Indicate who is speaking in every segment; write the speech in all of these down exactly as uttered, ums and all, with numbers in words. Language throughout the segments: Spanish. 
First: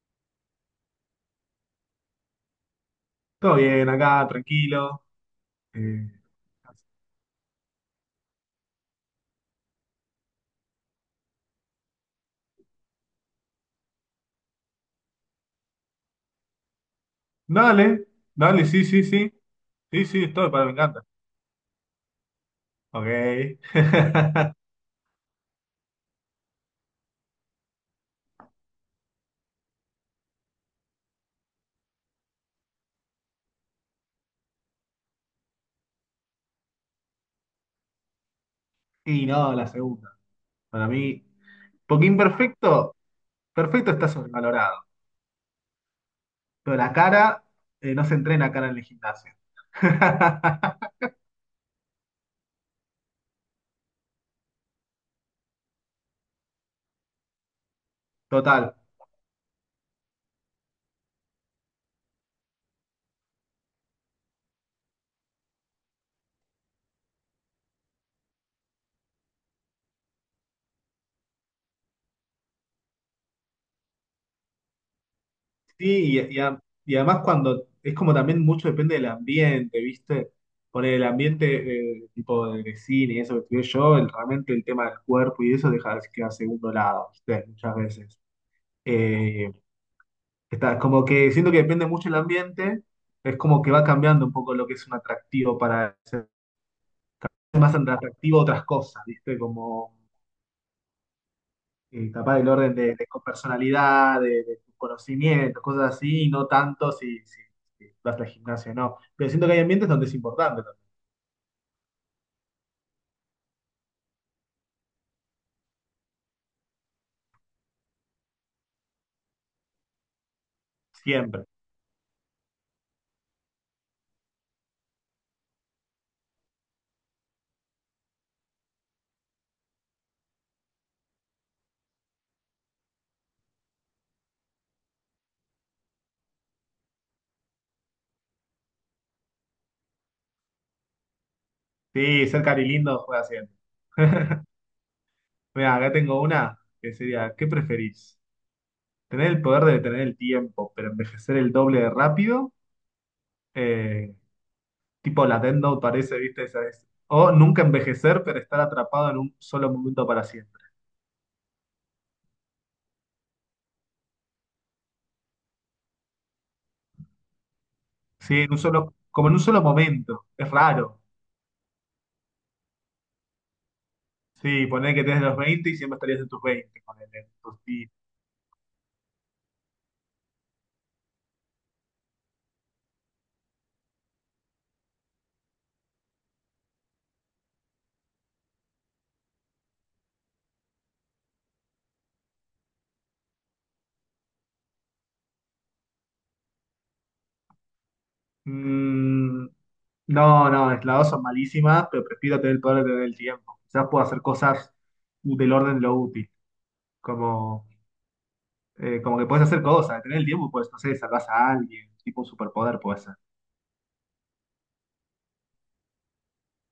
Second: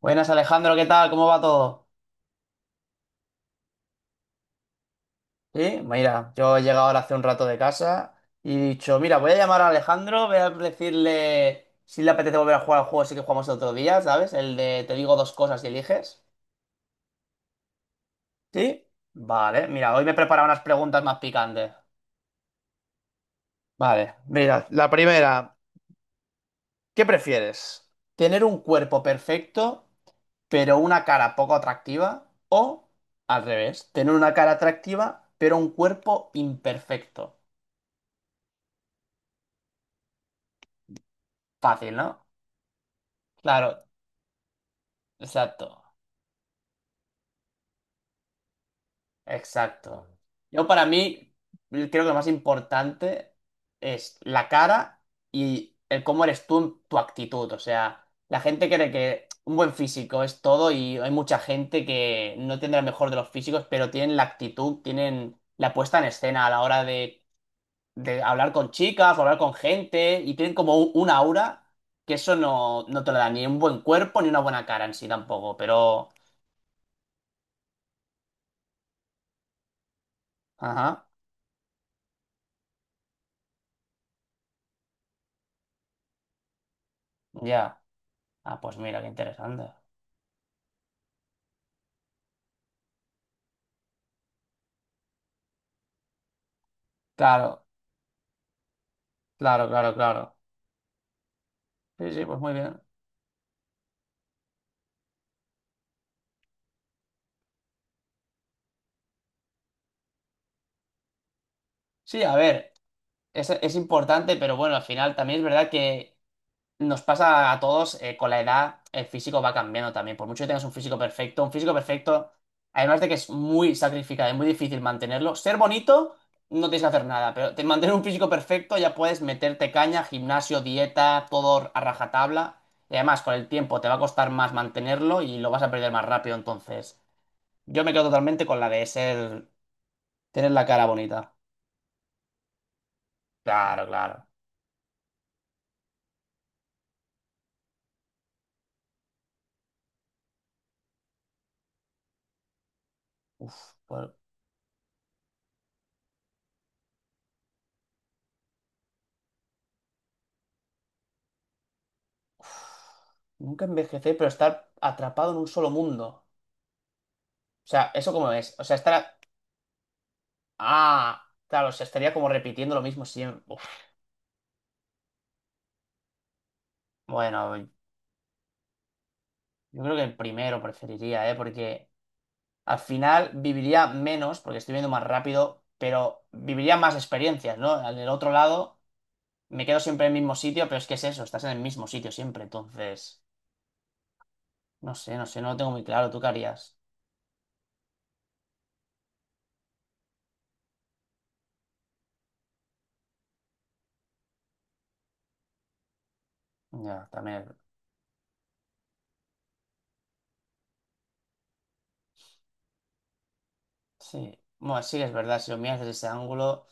Speaker 1: Buenas Alejandro, ¿qué tal? ¿Cómo va todo?
Speaker 2: Todo bien, acá, tranquilo.
Speaker 1: Sí,
Speaker 2: Eh,
Speaker 1: mira, yo he llegado ahora hace un rato de casa y he dicho, mira, voy a llamar a Alejandro, voy a decirle si le apetece volver a jugar al juego, así que jugamos el otro día, ¿sabes? El de te digo dos cosas y eliges.
Speaker 2: Dale, dale,
Speaker 1: ¿Sí?
Speaker 2: sí, sí, sí.
Speaker 1: Vale, mira, hoy
Speaker 2: Sí,
Speaker 1: me he
Speaker 2: sí,
Speaker 1: preparado
Speaker 2: estoy,
Speaker 1: unas
Speaker 2: para, me
Speaker 1: preguntas
Speaker 2: encanta.
Speaker 1: más picantes.
Speaker 2: Ok.
Speaker 1: Vale, mira, la primera, ¿qué prefieres? ¿Tener un cuerpo perfecto, pero una cara poco atractiva? ¿O, al revés, tener una cara atractiva, pero un cuerpo imperfecto?
Speaker 2: Y no, la segunda. Para mí,
Speaker 1: Fácil,
Speaker 2: porque
Speaker 1: ¿no?
Speaker 2: imperfecto,
Speaker 1: Claro,
Speaker 2: perfecto está sobrevalorado.
Speaker 1: exacto,
Speaker 2: Pero la cara, eh, no se entrena cara en el gimnasio.
Speaker 1: exacto. Yo para mí creo que lo más importante es la cara y el cómo eres tú, en tu actitud. O sea, la gente
Speaker 2: Total.
Speaker 1: cree que un buen físico es todo y hay mucha gente que no tendrá el mejor de los físicos, pero tienen la actitud, tienen la puesta en escena a la hora de, de hablar con chicas o hablar con gente y tienen como un, un aura que eso no, no te lo da ni un buen cuerpo ni una buena cara en sí tampoco,
Speaker 2: Sí,
Speaker 1: pero...
Speaker 2: y, y a- y además cuando es como también mucho depende del ambiente, ¿viste? Por el
Speaker 1: Ajá,
Speaker 2: ambiente eh, tipo de cine y eso que estudié yo, el- realmente el tema del cuerpo y eso deja que a segundo lado, ¿viste? Muchas
Speaker 1: ya.
Speaker 2: veces.
Speaker 1: Ah, pues mira, qué
Speaker 2: Eh,
Speaker 1: interesante.
Speaker 2: Está, como que siento que depende mucho el ambiente, es como que va cambiando un poco lo que es un atractivo para ser
Speaker 1: Claro,
Speaker 2: más atractivo otras cosas, ¿viste?
Speaker 1: claro,
Speaker 2: Como
Speaker 1: claro, claro.
Speaker 2: eh,
Speaker 1: Sí, sí,
Speaker 2: capaz
Speaker 1: pues
Speaker 2: del
Speaker 1: muy
Speaker 2: orden
Speaker 1: bien.
Speaker 2: de, de personalidad, de, de tus conocimientos, cosas así, y no tanto si, si, si vas al gimnasio o no. Pero siento que hay ambientes donde es importante, también,
Speaker 1: Sí, a ver, es, es importante, pero bueno, al final también es verdad que nos pasa a todos, eh, con la edad, el físico va cambiando también. Por mucho que tengas un físico perfecto,
Speaker 2: siempre.
Speaker 1: un físico perfecto, además de que es muy sacrificado, es muy difícil mantenerlo. Ser bonito, no tienes que hacer nada, pero te- mantener un físico perfecto ya puedes meterte caña, gimnasio, dieta, todo a rajatabla. Y además, con el tiempo te va a costar más mantenerlo y lo vas a perder más rápido, entonces. Yo me quedo totalmente con la de ser, tener la cara bonita.
Speaker 2: Sí, ser cari lindo juega siempre.
Speaker 1: Claro, claro.
Speaker 2: Mira, acá tengo una que sería, ¿qué preferís? ¿Tener el poder de detener el tiempo, pero envejecer el doble de rápido?
Speaker 1: Uf, por-
Speaker 2: Eh, Tipo la Death Note parece, ¿viste? Esa es. O nunca envejecer, pero estar atrapado en un solo momento para siempre.
Speaker 1: uf. Nunca envejecer, pero estar atrapado en un solo mundo. O sea, ¿eso cómo
Speaker 2: Sí, en
Speaker 1: es?
Speaker 2: un
Speaker 1: O sea,
Speaker 2: solo,
Speaker 1: estar...
Speaker 2: como en un solo momento. Es raro.
Speaker 1: Ah, claro, o sea, estaría como repitiendo lo mismo siempre. Uf.
Speaker 2: Sí, poner que tenés los veinte y siempre estarías en tus veinte. Ponele, en tus
Speaker 1: Bueno,
Speaker 2: diez.
Speaker 1: yo creo que el primero preferiría, ¿eh? Porque al final viviría menos, porque estoy viendo más rápido, pero viviría más experiencias, ¿no? Al del otro lado, me quedo siempre en el mismo sitio, pero es que es eso, estás en el mismo sitio siempre, entonces... No sé, no sé, no lo tengo muy claro. ¿Tú qué harías?
Speaker 2: Mm, no, no, las dos son malísimas, pero prefiero tener el poder de tener el tiempo. Quizás puedo hacer cosas del orden de lo útil,
Speaker 1: Ya, también.
Speaker 2: como, eh, como que puedes hacer cosas, tener el tiempo, pues, no sé, salvas a alguien, tipo un superpoder puede ser.
Speaker 1: Sí. Bueno, sí es verdad, si lo miras desde ese ángulo,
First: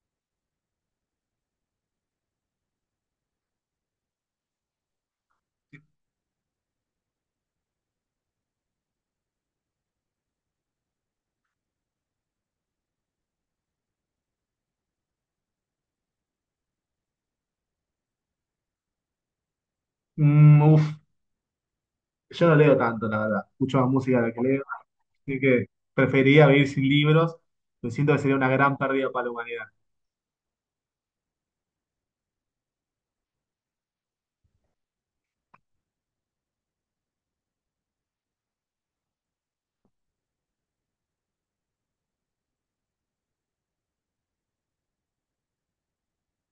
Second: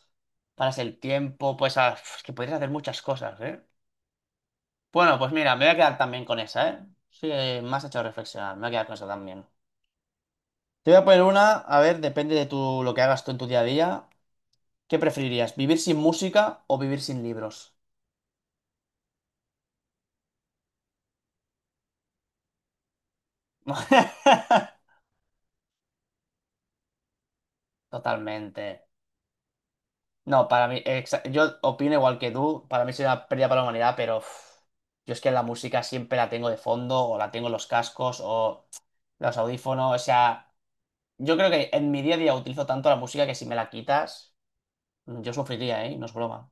Speaker 1: paras el tiempo, pues ah, es que podrías hacer muchas cosas, ¿eh? Bueno, pues mira, me voy a quedar también con esa, ¿eh? Sí, eh, me has hecho reflexionar, me voy a quedar con esa también. Te voy a poner una, a ver, depende de tu, lo que hagas tú en tu día a día. ¿Qué preferirías, vivir sin música o vivir sin libros?
Speaker 2: Mm, uf, yo no leo tanto, la verdad, escucho más música de la que leo, así que preferiría vivir sin libros, me siento que sería una
Speaker 1: Totalmente.
Speaker 2: gran pérdida para la humanidad.
Speaker 1: No, para mí, exa- yo opino igual que tú, para mí sería una pérdida para la humanidad, pero uf, yo es que la música siempre la tengo de fondo, o la tengo en los cascos, o los audífonos, o sea, yo creo que en mi día a día utilizo tanto la música que si me la quitas, mm, yo sufriría, ¿eh? No es broma.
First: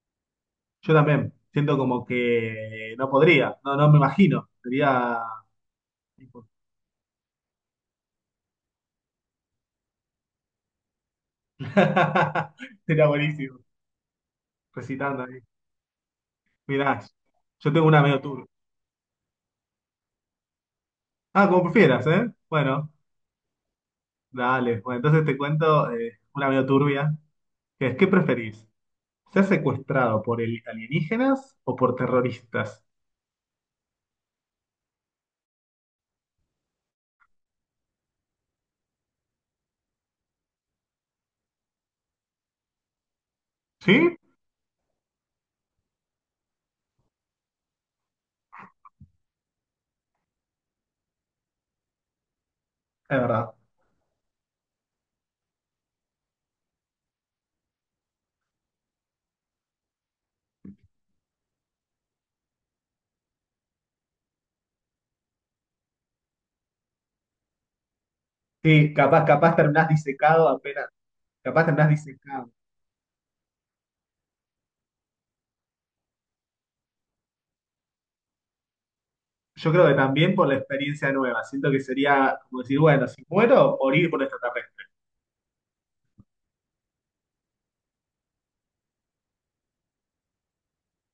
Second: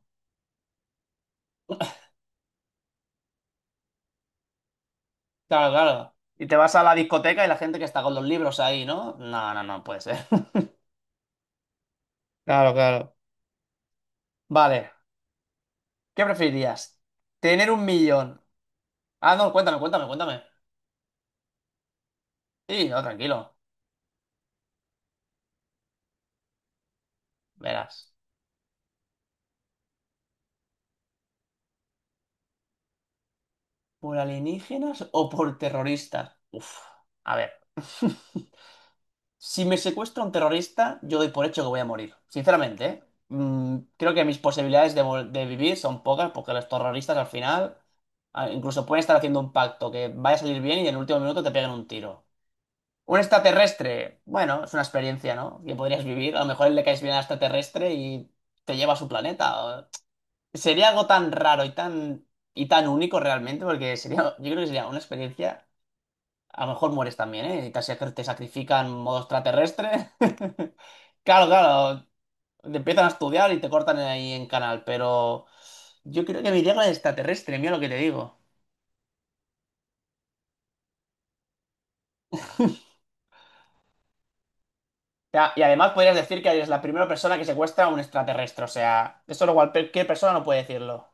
Speaker 2: Yo también. Siento como que no podría. No, no me imagino. Sería.
Speaker 1: Claro, claro. Y te vas a la discoteca y la gente que está con los libros ahí, ¿no? No, no, no puede ser. Claro,
Speaker 2: Sería
Speaker 1: claro.
Speaker 2: buenísimo.
Speaker 1: Vale,
Speaker 2: Recitando ahí.
Speaker 1: ¿qué preferirías?
Speaker 2: Mirá,
Speaker 1: ¿Tener
Speaker 2: yo
Speaker 1: un
Speaker 2: tengo una medio
Speaker 1: millón?
Speaker 2: turbia.
Speaker 1: Ah, no, cuéntame, cuéntame, cuéntame.
Speaker 2: Ah, como prefieras, ¿eh?
Speaker 1: Sí,
Speaker 2: Bueno,
Speaker 1: no, tranquilo,
Speaker 2: dale. Bueno, entonces te cuento eh, una medio turbia. Que es, ¿qué
Speaker 1: verás.
Speaker 2: preferís? ¿Ser secuestrado por el- alienígenas o por terroristas?
Speaker 1: ¿Por alienígenas o por terroristas? Uf, a ver. Si me secuestra un terrorista, yo doy por hecho que voy a morir. Sinceramente, ¿eh? Mm,
Speaker 2: ¿Sí?
Speaker 1: creo que mis posibilidades de, vol- de vivir son pocas porque los terroristas al final ah, incluso pueden estar haciendo un pacto que vaya a salir bien y en el último minuto te peguen un tiro.
Speaker 2: Es
Speaker 1: Un
Speaker 2: verdad.
Speaker 1: extraterrestre, bueno, es una experiencia, ¿no? Que podrías vivir. A lo mejor le caes bien al extraterrestre y te lleva a su planeta. Sería algo tan raro y tan, y tan único realmente, porque sería, yo creo que sería una experiencia. A lo mejor mueres también, ¿eh? Y te, sac- te sacrifican en
Speaker 2: Sí,
Speaker 1: modo
Speaker 2: capaz, capaz terminás
Speaker 1: extraterrestre.
Speaker 2: disecado apenas.
Speaker 1: Claro,
Speaker 2: Capaz terminás
Speaker 1: claro.
Speaker 2: disecado.
Speaker 1: Te empiezan a estudiar y te cortan ahí en canal, pero yo creo que me iría con el extraterrestre, mira lo que te digo. O
Speaker 2: Yo creo que también por la experiencia nueva. Siento que sería como decir, bueno, si muero, morir por extraterrestre.
Speaker 1: sea, y además podrías decir que eres la primera persona que secuestra a un extraterrestre, o sea, eso lo cual cualquier persona no puede decirlo.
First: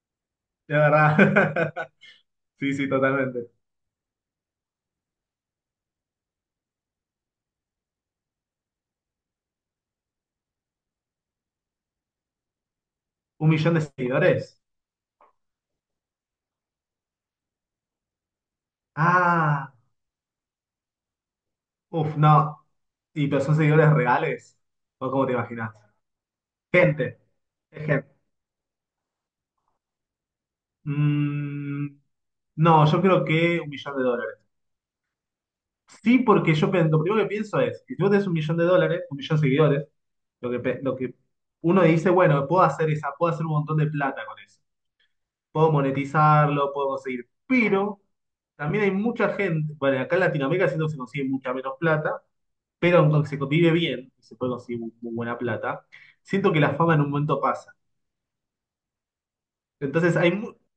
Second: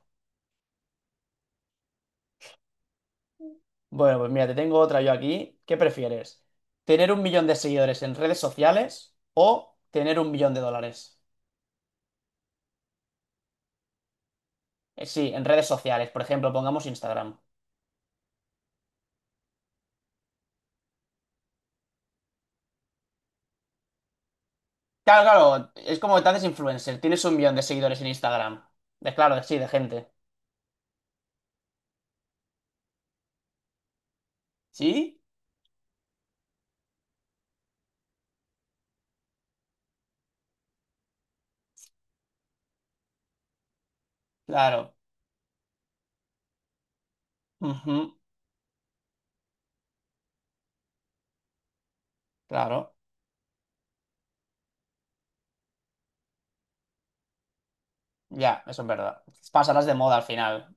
Speaker 2: De verdad. Sí, sí, totalmente.
Speaker 1: Bueno, pues mira, te tengo otra yo aquí. ¿Qué prefieres? ¿Tener un millón de seguidores en redes sociales o tener un millón de dólares?
Speaker 2: ¿Un millón de seguidores?
Speaker 1: Eh, sí, en redes sociales, por ejemplo, pongamos Instagram.
Speaker 2: Ah, uff, no. ¿Y pero son seguidores reales? ¿O
Speaker 1: Claro,
Speaker 2: cómo te
Speaker 1: claro,
Speaker 2: imaginas?
Speaker 1: es como que te haces influencer,
Speaker 2: Gente.
Speaker 1: tienes un millón de
Speaker 2: Es
Speaker 1: seguidores en
Speaker 2: gente.
Speaker 1: Instagram. De claro, de- sí, de gente.
Speaker 2: Mm, no, yo creo que un millón de dólares.
Speaker 1: ¿Sí?
Speaker 2: Sí, porque yo pen- lo primero que pienso es, que si tú tenés un millón de dólares, un millón de seguidores, lo que, pe- lo que uno dice, bueno, puedo hacer esa, puedo hacer un montón de plata con eso.
Speaker 1: Claro.
Speaker 2: Puedo monetizarlo, puedo conseguir. Pero
Speaker 1: Ujú,
Speaker 2: también hay mucha gente, bueno, acá en Latinoamérica siento que se consigue mucha menos plata,
Speaker 1: claro.
Speaker 2: pero aunque se vive bien y se puede conseguir muy, muy buena plata, siento que la fama en un momento pasa.
Speaker 1: Ya, eso es verdad. Pasarás de moda
Speaker 2: Entonces
Speaker 1: al
Speaker 2: hay, mu-
Speaker 1: final.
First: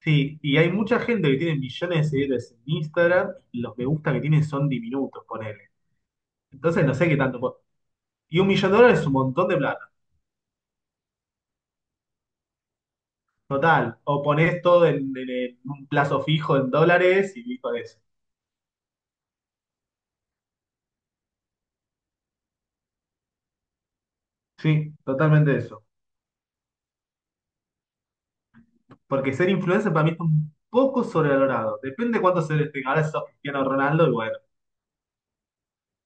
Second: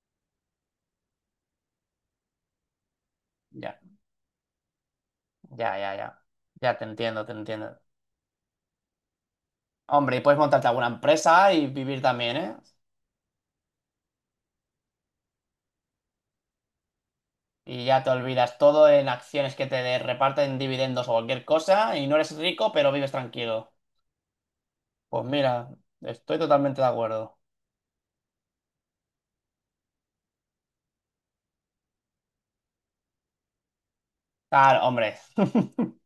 Speaker 2: sí, y hay mucha gente que tiene millones de seguidores en Instagram, y los
Speaker 1: Ya,
Speaker 2: me gusta que tienen son diminutos, ponele.
Speaker 1: ya, ya, ya. Ya te
Speaker 2: Entonces no sé qué
Speaker 1: entiendo, te
Speaker 2: tanto. po-
Speaker 1: entiendo.
Speaker 2: Y un millón de dólares es un montón de plata,
Speaker 1: Hombre, y puedes montarte alguna empresa y vivir también, ¿eh?
Speaker 2: total. O ponés todo en, en- en un plazo fijo en dólares y listo
Speaker 1: Y
Speaker 2: eso.
Speaker 1: ya te olvidas todo en acciones que te de- reparten dividendos o cualquier cosa y no eres rico, pero vives tranquilo.
Speaker 2: Sí,
Speaker 1: Pues
Speaker 2: totalmente
Speaker 1: mira,
Speaker 2: eso.
Speaker 1: estoy totalmente de acuerdo.
Speaker 2: Porque ser influencer para mí está un poco sobrevalorado. Depende de cuánto se le tenga. Ahora sos Cristiano Ronaldo y bueno.
Speaker 1: Claro, hombre.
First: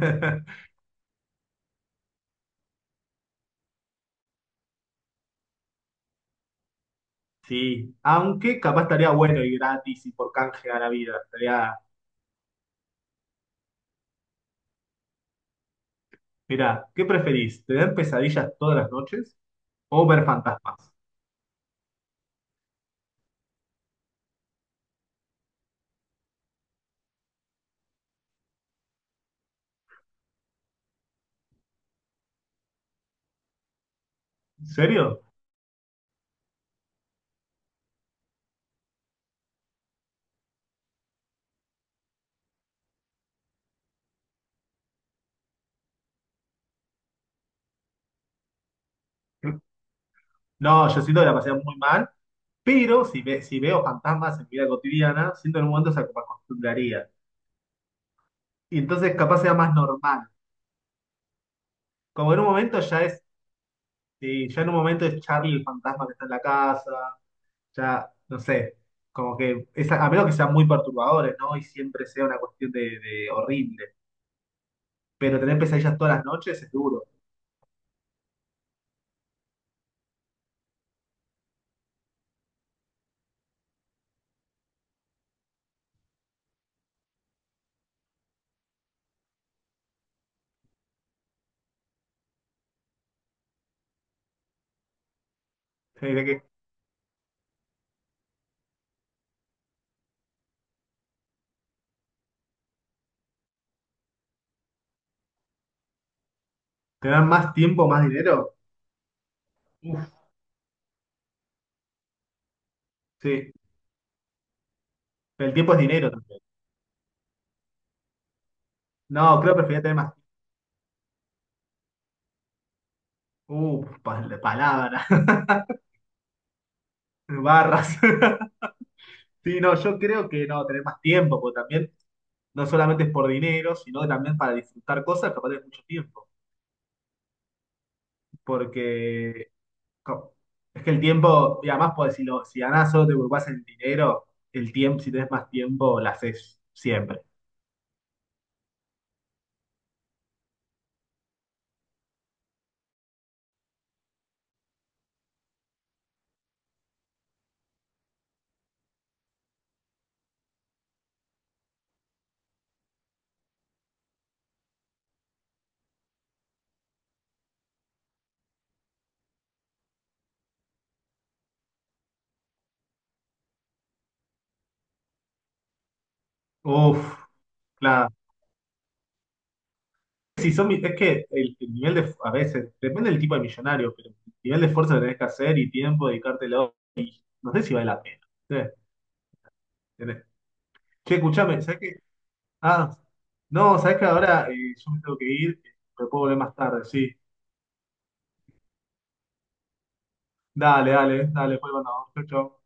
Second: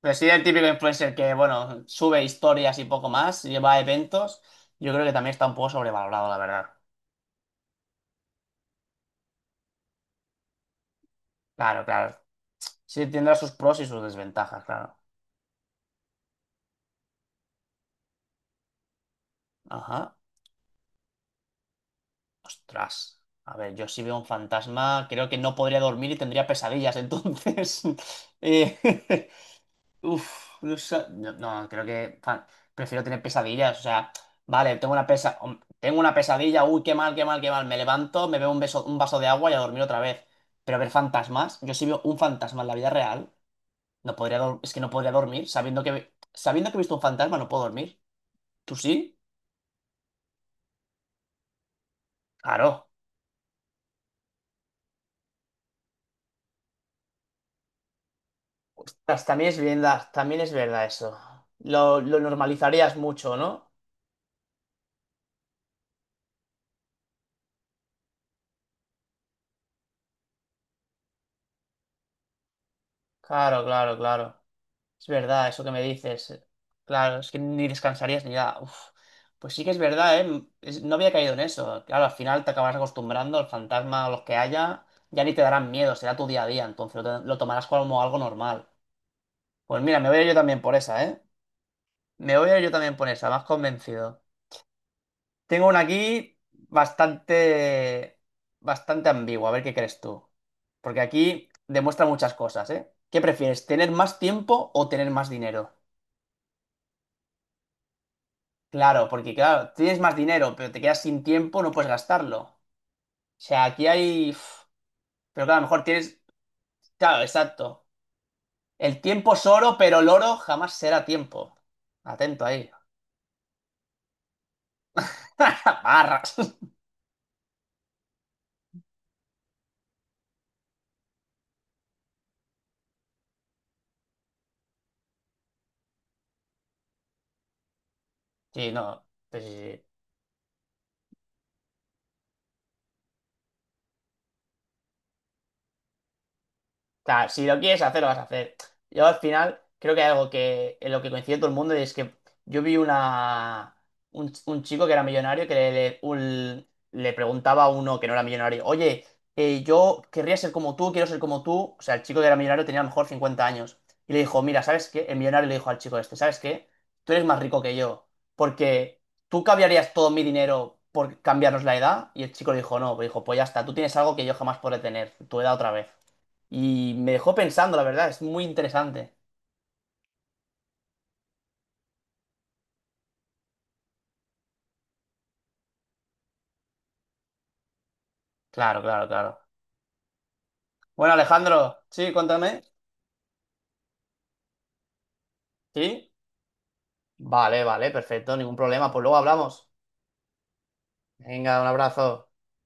Speaker 1: Pero sí, el típico influencer que, bueno, sube historias y poco más, lleva eventos, yo creo que también está un poco sobrevalorado, la verdad.
Speaker 2: Sí, aunque capaz estaría bueno y gratis y por canje a la vida. Estaría,
Speaker 1: Claro, claro. Sí, tendrá sus pros y sus desventajas, claro.
Speaker 2: mirá, ¿qué preferís? ¿Tener pesadillas todas las noches o
Speaker 1: Ajá.
Speaker 2: ver fantasmas?
Speaker 1: Ostras. A ver, yo si veo un fantasma, creo que no podría dormir y tendría pesadillas, entonces. Eh, Uf, no, sa- no, no, creo que fa- prefiero tener pesadillas. O sea,
Speaker 2: ¿En
Speaker 1: vale, tengo una
Speaker 2: serio?
Speaker 1: pesa, hom- tengo una pesadilla, uy, qué mal, qué mal, qué mal. Me levanto, me bebo un beso, un vaso de agua y a dormir otra vez. Pero ver fantasmas, yo si veo un fantasma en la vida real, no podría dor- es que no podría dormir, sabiendo que sabiendo que he visto un fantasma, no puedo dormir. ¿Tú sí?
Speaker 2: No, yo siento que la pasé muy mal,
Speaker 1: Claro.
Speaker 2: pero si, ve- si veo fantasmas en mi vida cotidiana, siento en un momento se me acostumbraría. Y entonces
Speaker 1: Ostras,
Speaker 2: capaz
Speaker 1: también
Speaker 2: sea
Speaker 1: es
Speaker 2: más
Speaker 1: verdad,
Speaker 2: normal.
Speaker 1: también es verdad eso. Lo, lo
Speaker 2: Como en un momento
Speaker 1: normalizarías
Speaker 2: ya es,
Speaker 1: mucho, ¿no?
Speaker 2: sí, ya en un momento es Charlie el fantasma que está en la casa, ya, no sé, como que, es a a menos que sean muy perturbadores, ¿no? Y siempre sea una cuestión de, de
Speaker 1: Claro,
Speaker 2: horrible.
Speaker 1: claro, claro. Es
Speaker 2: Pero
Speaker 1: verdad,
Speaker 2: tener
Speaker 1: eso que me
Speaker 2: pesadillas todas las
Speaker 1: dices.
Speaker 2: noches es duro.
Speaker 1: Claro, es que ni descansarías ni nada. Uf. Pues sí que es verdad, ¿eh? Es- no había caído en eso. Claro, al final te acabas acostumbrando al fantasma o los que haya, ya ni te darán miedo, será tu día a día, entonces lo, lo tomarás como algo normal. Pues mira, me voy a ir yo también por esa, ¿eh? Me voy a ir yo también por esa, más convencido. Tengo una
Speaker 2: Tener
Speaker 1: aquí
Speaker 2: que-
Speaker 1: bastante, bastante ambigua, a ver qué crees tú. Porque aquí demuestra muchas cosas, ¿eh? ¿Qué prefieres, tener más tiempo o tener más dinero?
Speaker 2: Tener más tiempo, más dinero,
Speaker 1: Claro, porque claro, tienes más
Speaker 2: uff,
Speaker 1: dinero, pero te quedas sin tiempo, no puedes gastarlo. O
Speaker 2: sí.
Speaker 1: sea, aquí hay... uf, pero
Speaker 2: Pero
Speaker 1: claro,
Speaker 2: el
Speaker 1: a lo
Speaker 2: tiempo es
Speaker 1: mejor
Speaker 2: dinero
Speaker 1: tienes...
Speaker 2: también.
Speaker 1: Claro, exacto. El tiempo
Speaker 2: No,
Speaker 1: es
Speaker 2: creo que
Speaker 1: oro,
Speaker 2: preferiría tener
Speaker 1: pero el
Speaker 2: más,
Speaker 1: oro jamás será tiempo. Atento ahí.
Speaker 2: uff, palabras,
Speaker 1: Barras.
Speaker 2: barras. Sí, no, yo creo que no, tener más tiempo, porque también no solamente es por dinero, sino que también para disfrutar cosas, capaz de mucho tiempo.
Speaker 1: Sí, no. Pues
Speaker 2: Porque
Speaker 1: sí, sí.
Speaker 2: co- Es que el tiempo, y además, pues, si, lo, si ganás solo te preocupás en el dinero, el tiempo, si tenés más tiempo, la haces
Speaker 1: O
Speaker 2: siempre.
Speaker 1: sea, si lo quieres hacer, lo vas a hacer. Yo al final creo que hay algo que en lo que coincide todo el mundo y es que yo vi una un, un chico que era millonario que le, le- un- le preguntaba a uno que no era millonario, oye, eh, yo querría ser como tú, quiero ser como tú. O sea, el chico que era millonario tenía a lo mejor cincuenta años. Y le dijo, mira, ¿sabes qué? El millonario le dijo al chico este, ¿sabes qué? Tú eres más rico que yo, porque tú cambiarías todo mi dinero por cambiarnos la edad. Y el chico le dijo, no, dijo, pues ya está, tú tienes algo que yo jamás podré tener, tu edad otra vez. Y
Speaker 2: Uf,
Speaker 1: me dejó pensando, la verdad,
Speaker 2: claro.
Speaker 1: es muy interesante.
Speaker 2: Si son, mi- Es que el, el nivel de, a veces, depende del tipo de millonario, pero el nivel de esfuerzo que tenés que hacer y tiempo, dedicártelo, no sé si vale la pena. Sí,
Speaker 1: Claro, claro, claro.
Speaker 2: tenés-
Speaker 1: Bueno,
Speaker 2: Che, escuchame,
Speaker 1: Alejandro,
Speaker 2: ¿sabés qué?
Speaker 1: sí, cuéntame.
Speaker 2: Ah, no, ¿sabés que ahora eh, yo me tengo que ir? Me
Speaker 1: ¿Sí?
Speaker 2: puedo volver más tarde, sí.
Speaker 1: Vale, vale, perfecto, ningún problema. Pues luego hablamos.
Speaker 2: Dale, dale, dale,
Speaker 1: Venga, un
Speaker 2: pues,
Speaker 1: abrazo.
Speaker 2: bueno, chau, chau.